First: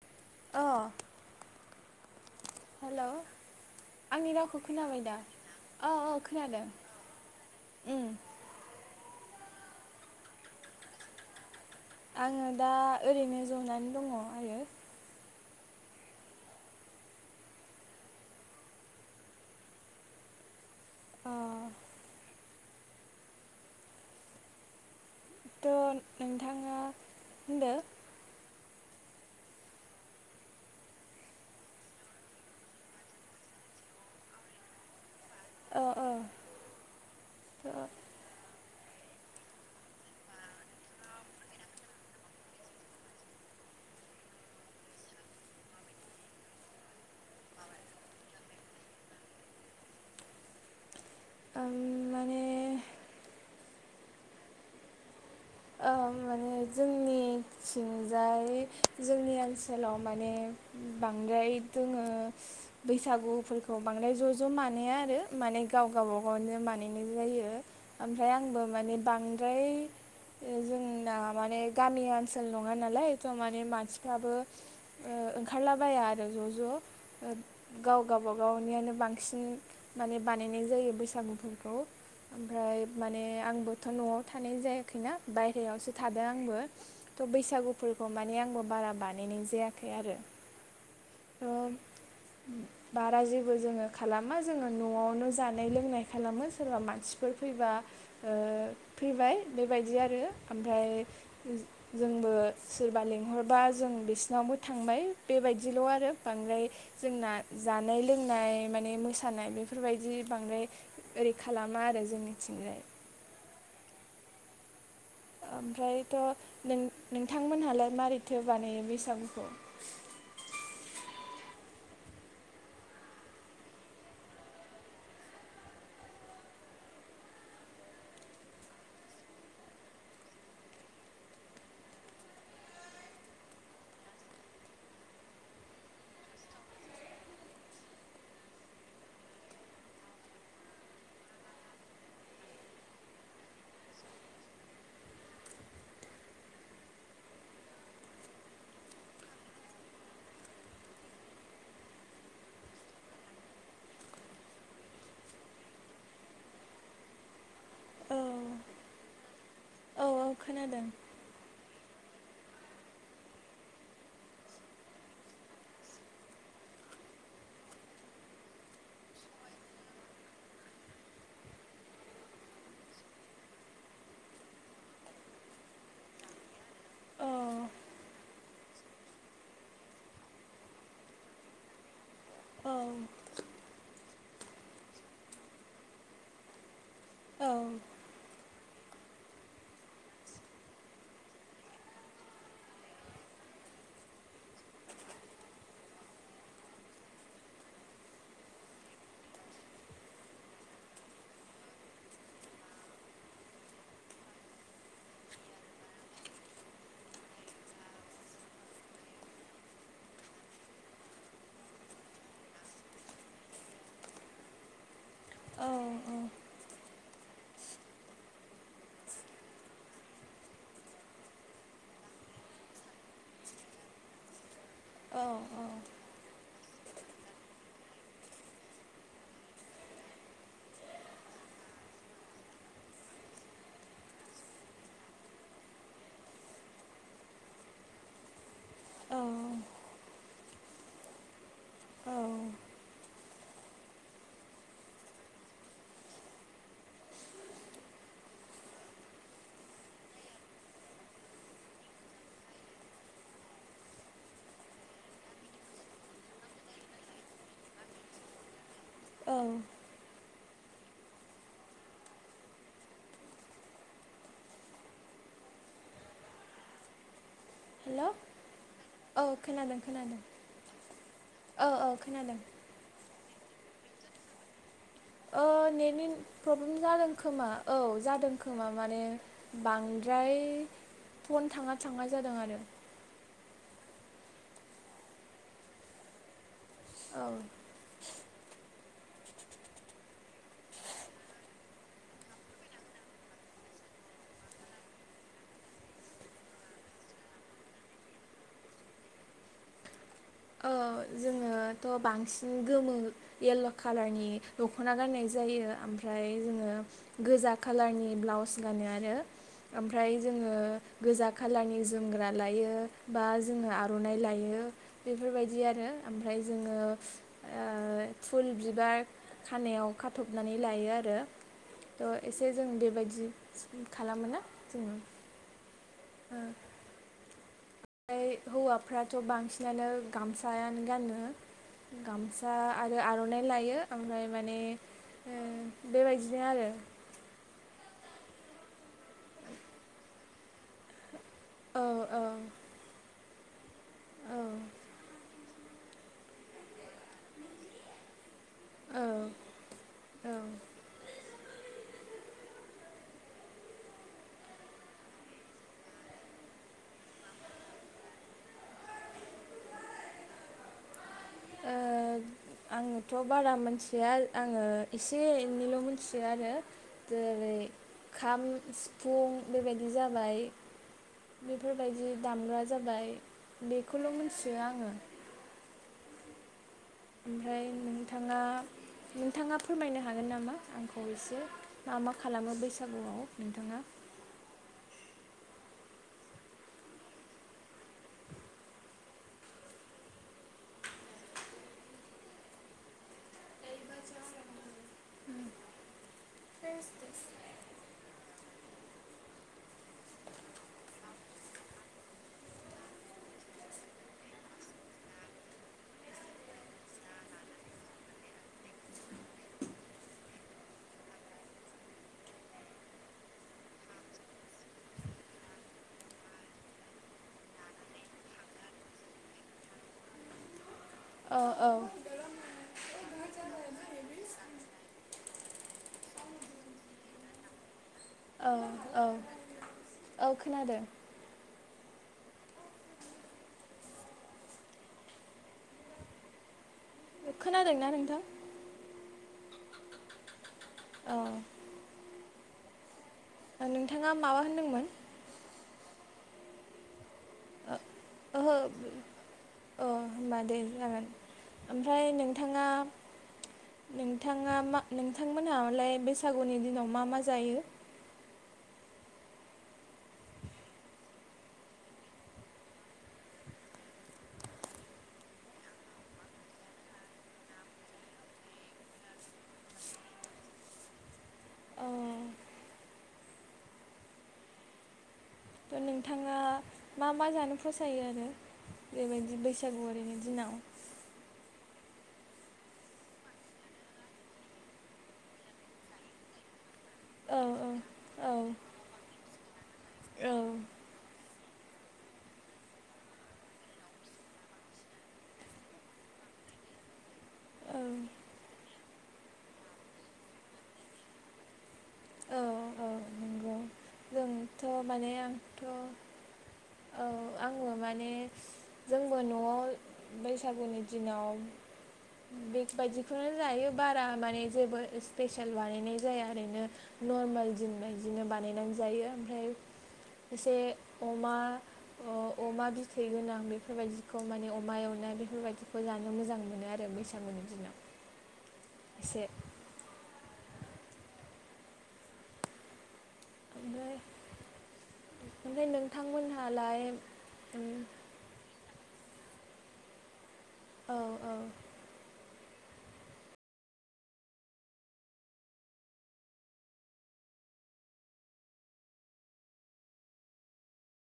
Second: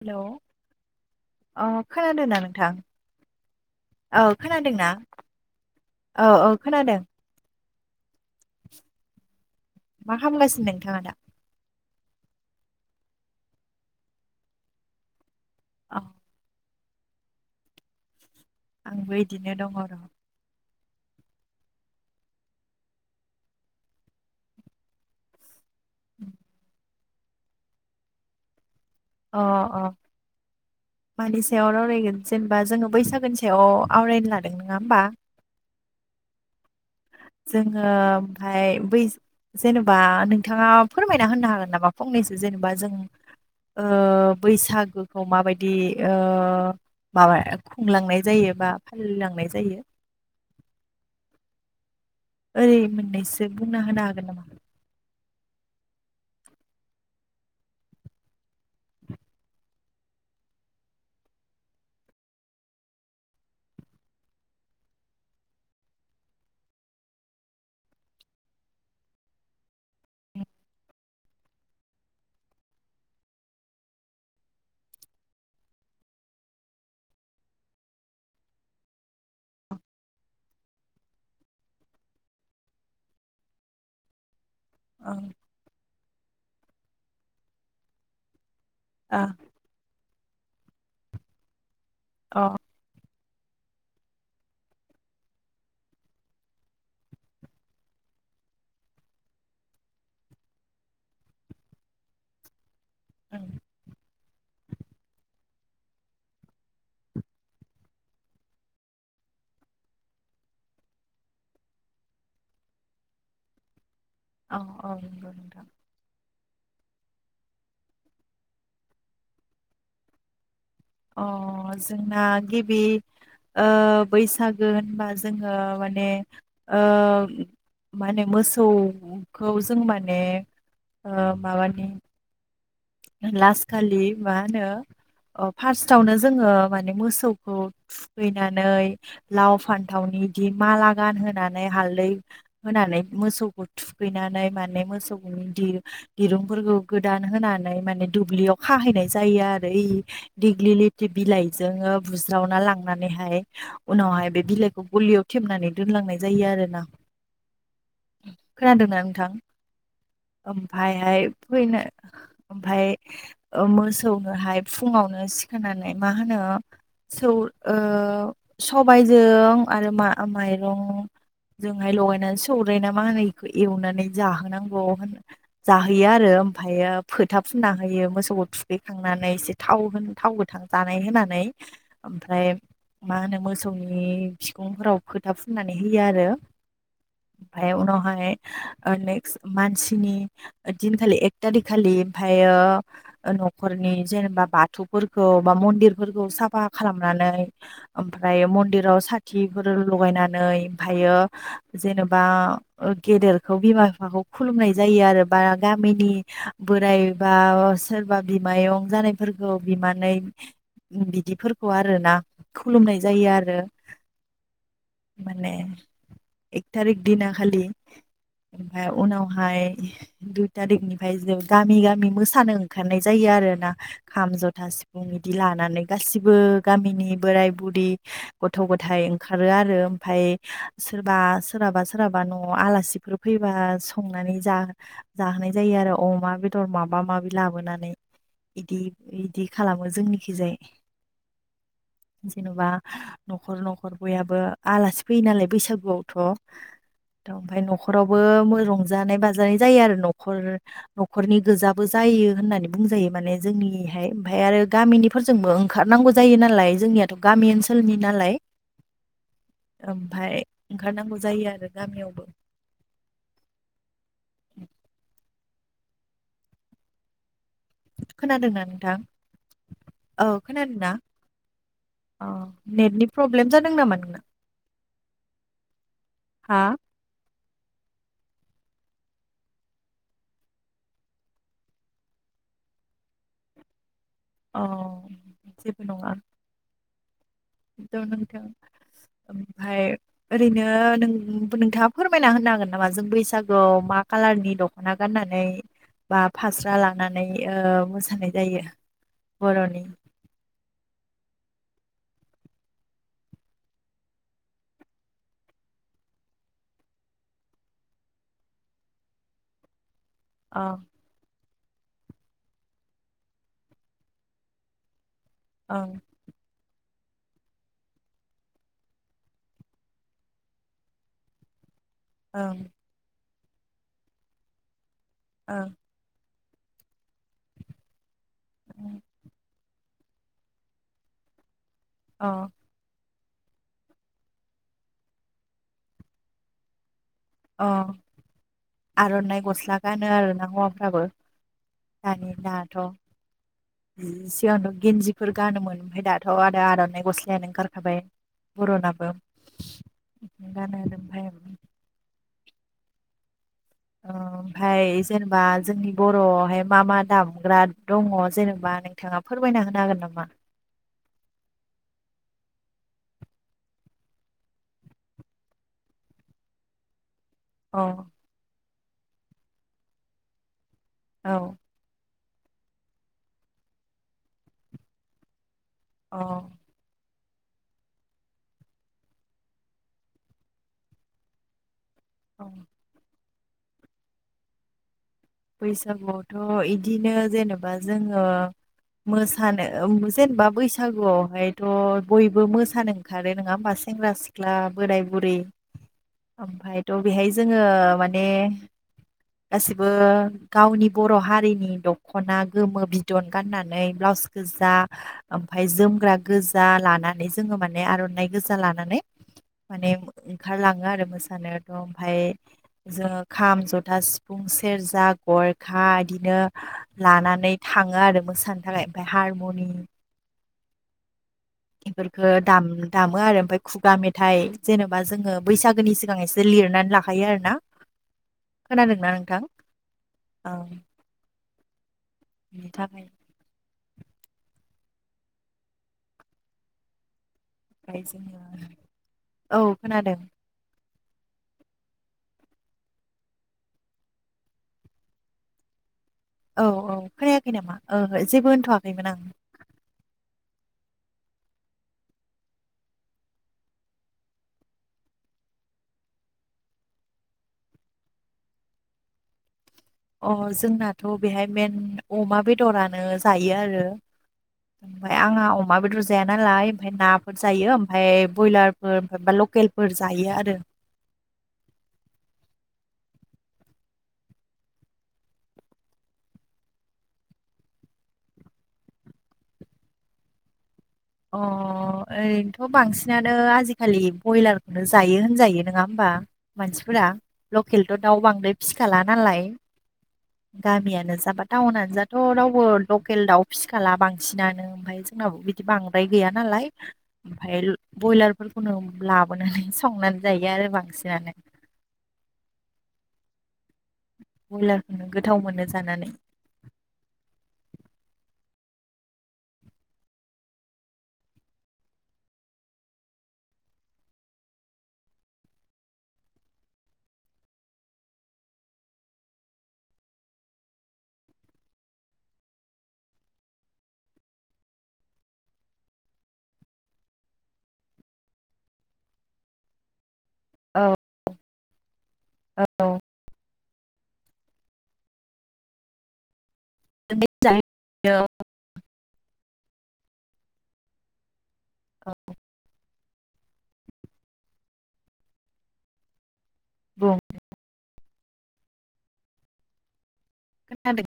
Hello अ अ खोनादोंना नोंथां हेलौ औ आंनि रावखौ खोनादोंना खोनाबाय दा औ औ खोनादों उम मा खालामगासिनो नोंथाङा दा? आङो दा ओरैनो जनानै दङ आरो औ। आंबो इदिनो दङ र' अह थ' नोंथाङा होनदो अह अह मानि सायाव रावरायगोन जेनेबा जोङो बैसागोनि सायाव आवरायनो लादों नङा होमबा? अह अह जोङो ओमफ्राय बै जेनेबा नोंथाङा फोरमायना होनो हागोन नामा फंनैसो जेनेबा जों ओ बैसागोखौ माबायदि ओ माबा खुंलांनाय जायो बा फालिलांनाय जायो। आं माने ओरै मोननैसो बुंना होनो हागोन नामा? माने जोंनिथिंजाय जोंनि ओनसोलाव माने बांद्राय जोङो बैसागुफोरखौ बांद्राय ज' ज' मानाया आरो माने गाव गावबागावनो बानायनाय जायो। ओमफ्राय आंबो माने बांद्राय जोंना माने गामि ओन्सोल नङा नालाय थ' माने मानसिफ्राबो ओ ओंखारलाबाया आरो ज' ज' गाव गावबागावनियानो बांसिन माने बानायनाय जायो बैसागुफोरखौ। ओमफ्राय माने आंबोथ' न'आव थानाय जायाखैना। ओं बायेरायावसो थादों आंबो, थ' बैसागुफोरखौ माने आंबो बारा ओ बानायनाय जायाखै आरो थ' अ बारा जेबो जोङो खालामा जोङो न'आवनो जानाय-लोंनाय खालामो सोरबा मानसिफोर फैबा ओ फैबाय बेबायदि आरो आरो ओमफ्राय जोंबो सोरबा ओं लिंहरबा जों बिसिनावबो थांबाय बेबायदिल' आरो बांद्राय जोंना जानाय-लोंनाय माने मोसानाय बेफोरबायदि बांद्राय ओरै खालामा आरो जोंनिथिंजाय औ औ। नोंथां ओमफ्रायथ' नों नोंथांमोनहालाय मारैथो बानायो बैसागुखौ। अ जोंना गिबि बैसागो होनबा जोङो माने ओ माने मोसौखौ जों माने ओ माबानि लास खालि मा होनो ओ फार्स्टआवनो जोङो माने मोसौखौ थुखैनानै लाव फान्थावनि दि माला गानहोनानै हालदै होनानै मोसौखौ थुखैनानै माने मोसौ दिर दिरुंफोरखौ गोदान होनानै माने दुब्लियाव खाहैनाय जायो आरो इ देग्लि लेथि बिलाइजोंओ बुज्रावना लांनानैहाय उनावहाय बे बिलाइखौ गलियाव थेबनानै दोनलांनाय जायो आरोना। औ खोनादोंना नोंथां औ खोनादों ओमफायहाय फैनो ओमफाय ओ-मोसौनोहाय फुङावनो सिखारांनानै मा होनो सौ सबायजों आरो मा माइरं जोंहाय लगायनानै सौरो ना मा होनोखौ एवनानै जाहोनांगौ जाहैयो आरो ओमफ्रायो औ फोथा फुनना होयो मोसौखौ थुखैखांनानै एसे थाव होन थाव गोथां जानाय होनानै ओमफ्राय औ मा होनो मोसौनि नि बिखुंफोराव खोथा फुननानै होयो आरो। औ ओमफ्राय उनावहाय ओ नेक्स्ट मानसिनि दिनखालि एक थारिख खालि ओमफ्राययो न'खरनि जेनेबा बाथौफोरखौ बा मन्दिरफोरखौ साफा खालामनानै ओमफ्राय मन्दिराव साथिफोर लगायनानै थायो जेनेबा गेदेरखौ बिमा-बिफाखौ खुलुमनाय जायो आरो बा गामिनि बोराइबा सोरबा बिमायं जानायफोरखौ बिमानै बिदिफोरखौ आरोना खुलुमनाय जायो आरो। माने औ एक थारिख दिना खालि ओमफ्राय उनावहाय दुइ तारिखनिफ्राय जों गामि गामि मोसानो ओखारनाय जायो आरोना खाम-जथा, सिफुं बिदि लानानै गासिबो गामिनि बोराय-बुरि गथ' गथाइ ओंखारो आरो ओमफाय सोरबा सोरहाबा सोरहाबा न'आव आलासिफोर फैबा संनानै जा जाहोनाय जायो आरो अमा बेदर माबा माबि लाबोनानै, बिदि इदि खालामो जोंनिखिजाय। औ जेनेबा न'खर न'खर बयाबो आलासि फैयो नालाय बैसागुआवथ' ओमफ्राय न'खरावबो रंजानाय बाजानाय जायो आरो न'खर नख न'खरनि गोजाबो जायो होननानै बुंजायो माने जोंनिहाय ओमफ्राय आरो गामिनि फोरजोंबो ओंखारनांगौ जायो नालाय जोंनियाथ' गामि ओनसोल ओनसोलनि नालाय, औ ओमफ्राय ओंखारनांगौ जायो आरो गामियावबो। हेल' खोनादोंना नोंथां? औ खोनादों खोनादों औ खोनादोंना? औ औ। खोनादों नेटनि प्रब्लेम जादों नामा नोंना? ओ नेटनि हा प्रब्लेम जादों खोमा। औ जादों खोमा माने बांद्राय फन थाङा थाङा जादों आरो। अ जेबो नङा। औ। थ नोंथां ओमफाय ओरैनो नों-नोंथाङा फोरमायना होनो हागोन नामा जों बैसागुआव मा कालारनि द ख'ना गाननानै बा फास्रा लांनानै ओ मोसानाय जायो? बर'नि ओ जोङोथ' बांसिन गोमो येल्ल' कालारनि दख'ना गाननाय जायो। ओमफ्राय जोङो गोजा कालारनि ब्लाउस गानो आरो। ओमफ्राय जोङो अ गोजा कालारनि जोमग्रा लायो बा जोङो आर'नाइ लायो। बेफोरबायदि आरो ओं ओमफ्राय जोङो ओ फुल बिबार खानायाव खाथ'बनानै लायो आरो। ओ एसे जों ओं बेबायदि स्पिं खालामोना जोङो। ओं। ओ ओमफ्राय हौवाफ्राथ' बांसिनानो गामसायानो गानो। अ गामसा आरो आर'नाइ लायो ओमफ्राय माने ओ बेबायदिनो आरो। अ आर'नाइ गस्ला गानो आरोना हौवाफ्राबो। औ औ दानि दाथ' औ सिगांथ गेन्जिफोर गानोमोन ओमफ्राय दाथ' आरो आर'नाइ गस्लायानो ओंखारखाबाय औ बर'नाबो औ ओ बिदि गानो ओमफाय अ ओमफ्राय जेनेबा जोंनि बर'आवहाय मा मा दामग्रा दङ जेनेबा नोंथाङा फोरमायना होनो हागोन नामा? ओ आंङोथ' बारा मोन्थिया आङो एसे एनैल' मोन्थियो आरो। जेरै अ खाम, सिफुं बेबायदि जाबाय। औ बेफोर बायदि दामग्रा जाबाय बेखौल' मोन्थियो आङो। अ ओमफ्राय नोंथाङा नोंथाङा फोरमायनो हागोन नामा आंखौ एसे मा मा औ खालामो बैसागुआव नोंथाङा? बैसागुआवथ' इदिनो जेनेबा जोङो मोसानो जेनेबा बैसागुआवहायथ' बयबो मोसानो ओंखारो नङा होमबा सेंग्रा-सिख्ला, बोराय बुरि ओमफायथ' बेहाय जोङो माने गासिबो गावनि बर' हारिनि दख'ना गोमो बिदन गाननानै ब्लाउस गोजा ओमफाय जोमग्रा गोजा लानानै जोङो माने आर'नाइ गोजा लानानै माने ओंखार लाङो आरो मोसानोथ'। ओमफाय जोङो खाम, जथा, सिफुं, सेरजा, गरखा इदिनो लानानै थाङो आरो मोसानो थाखाय ओमफाय हारमुनि औ औ। ओह दाम दामो आरो ओमफ्राय खुगा मेथाइ जेन'बा जोङो बैसागोनि सिगां एसे लिरनानै लाखा खायो आरोना औ खोनादोंना औ नोंथां? औ ओं खोनादों बिनि थाखाय खोनादोंना ओमफ्राय नोंथां जोङो औ खोनादों औ ओं नोंथाङा माबा होनदोंमोन औ औ खोनायाखै नामा? जेबो ओहो होनथ'वाखैमोन आं अ होनबा दे जागोन ओमफ्राय नोंथाङा नोंथाङा मा नोंथांमोनहालाय बैसागुनि दिनाव मा मा जायो? अ जोंनाथ' बेहाय मेन अमा बेदरानो जायो आरो ओमफफ्राय आंहा अमा बेदर जाया नालाय ओमफफ्राय नाफोर जायो ओमफ्राय ब्रयलारफोर ओमफ्राया लकेल फोर जायो आरो। औ थ' नोंथाङा मा मा जानो फसायो आरो बेबायदि बैसागुवारि ओरैनो दिनाव अ ओरैनोथ' बांसिनानो आजिखालि ब्रयलारखौनो जायो होनजायो नङा होमबा मानसि फोरा औ लकेलथ' दाउ औ बांद्राय फिखाला नालाय औ गामियानो जााबा टाउनानो जाथ' रावबो लकेल दाउ फिसिखाला बांसिनानो ओमफ्राय जोंनाबो बिदि बां द्राय गैया ना लाय ओमफफ्राय ब्रयलारफोरखौनो लाबोनानै संनानै जायो आरो बांसिनानो औ औ नंगौ थ' बयलारखौनो माने गोथाव आंथ' मोनो जानानै औ आङो माने जोंबो न'आव बैसागुनि दिनाव बेग बायदिखौनो जायो बारा माने जेबो स्पेसियेल बानायनाय जाया ओरैनो नर्मेल दिन बायदिनो बानायनानै जायो ओमफ्राय एसे अमा अह अमा बिथै गोनां बेफोरबायदिखौ माने अमा एवनाय बेफोरबायदिखौ जानो मोजां मोनो आरो बैसोर [inaudible] एसे औ औ ओमफ्राय ओमफ्राय नोंथांमोनहालाय ओम औ औ बुं खोनादों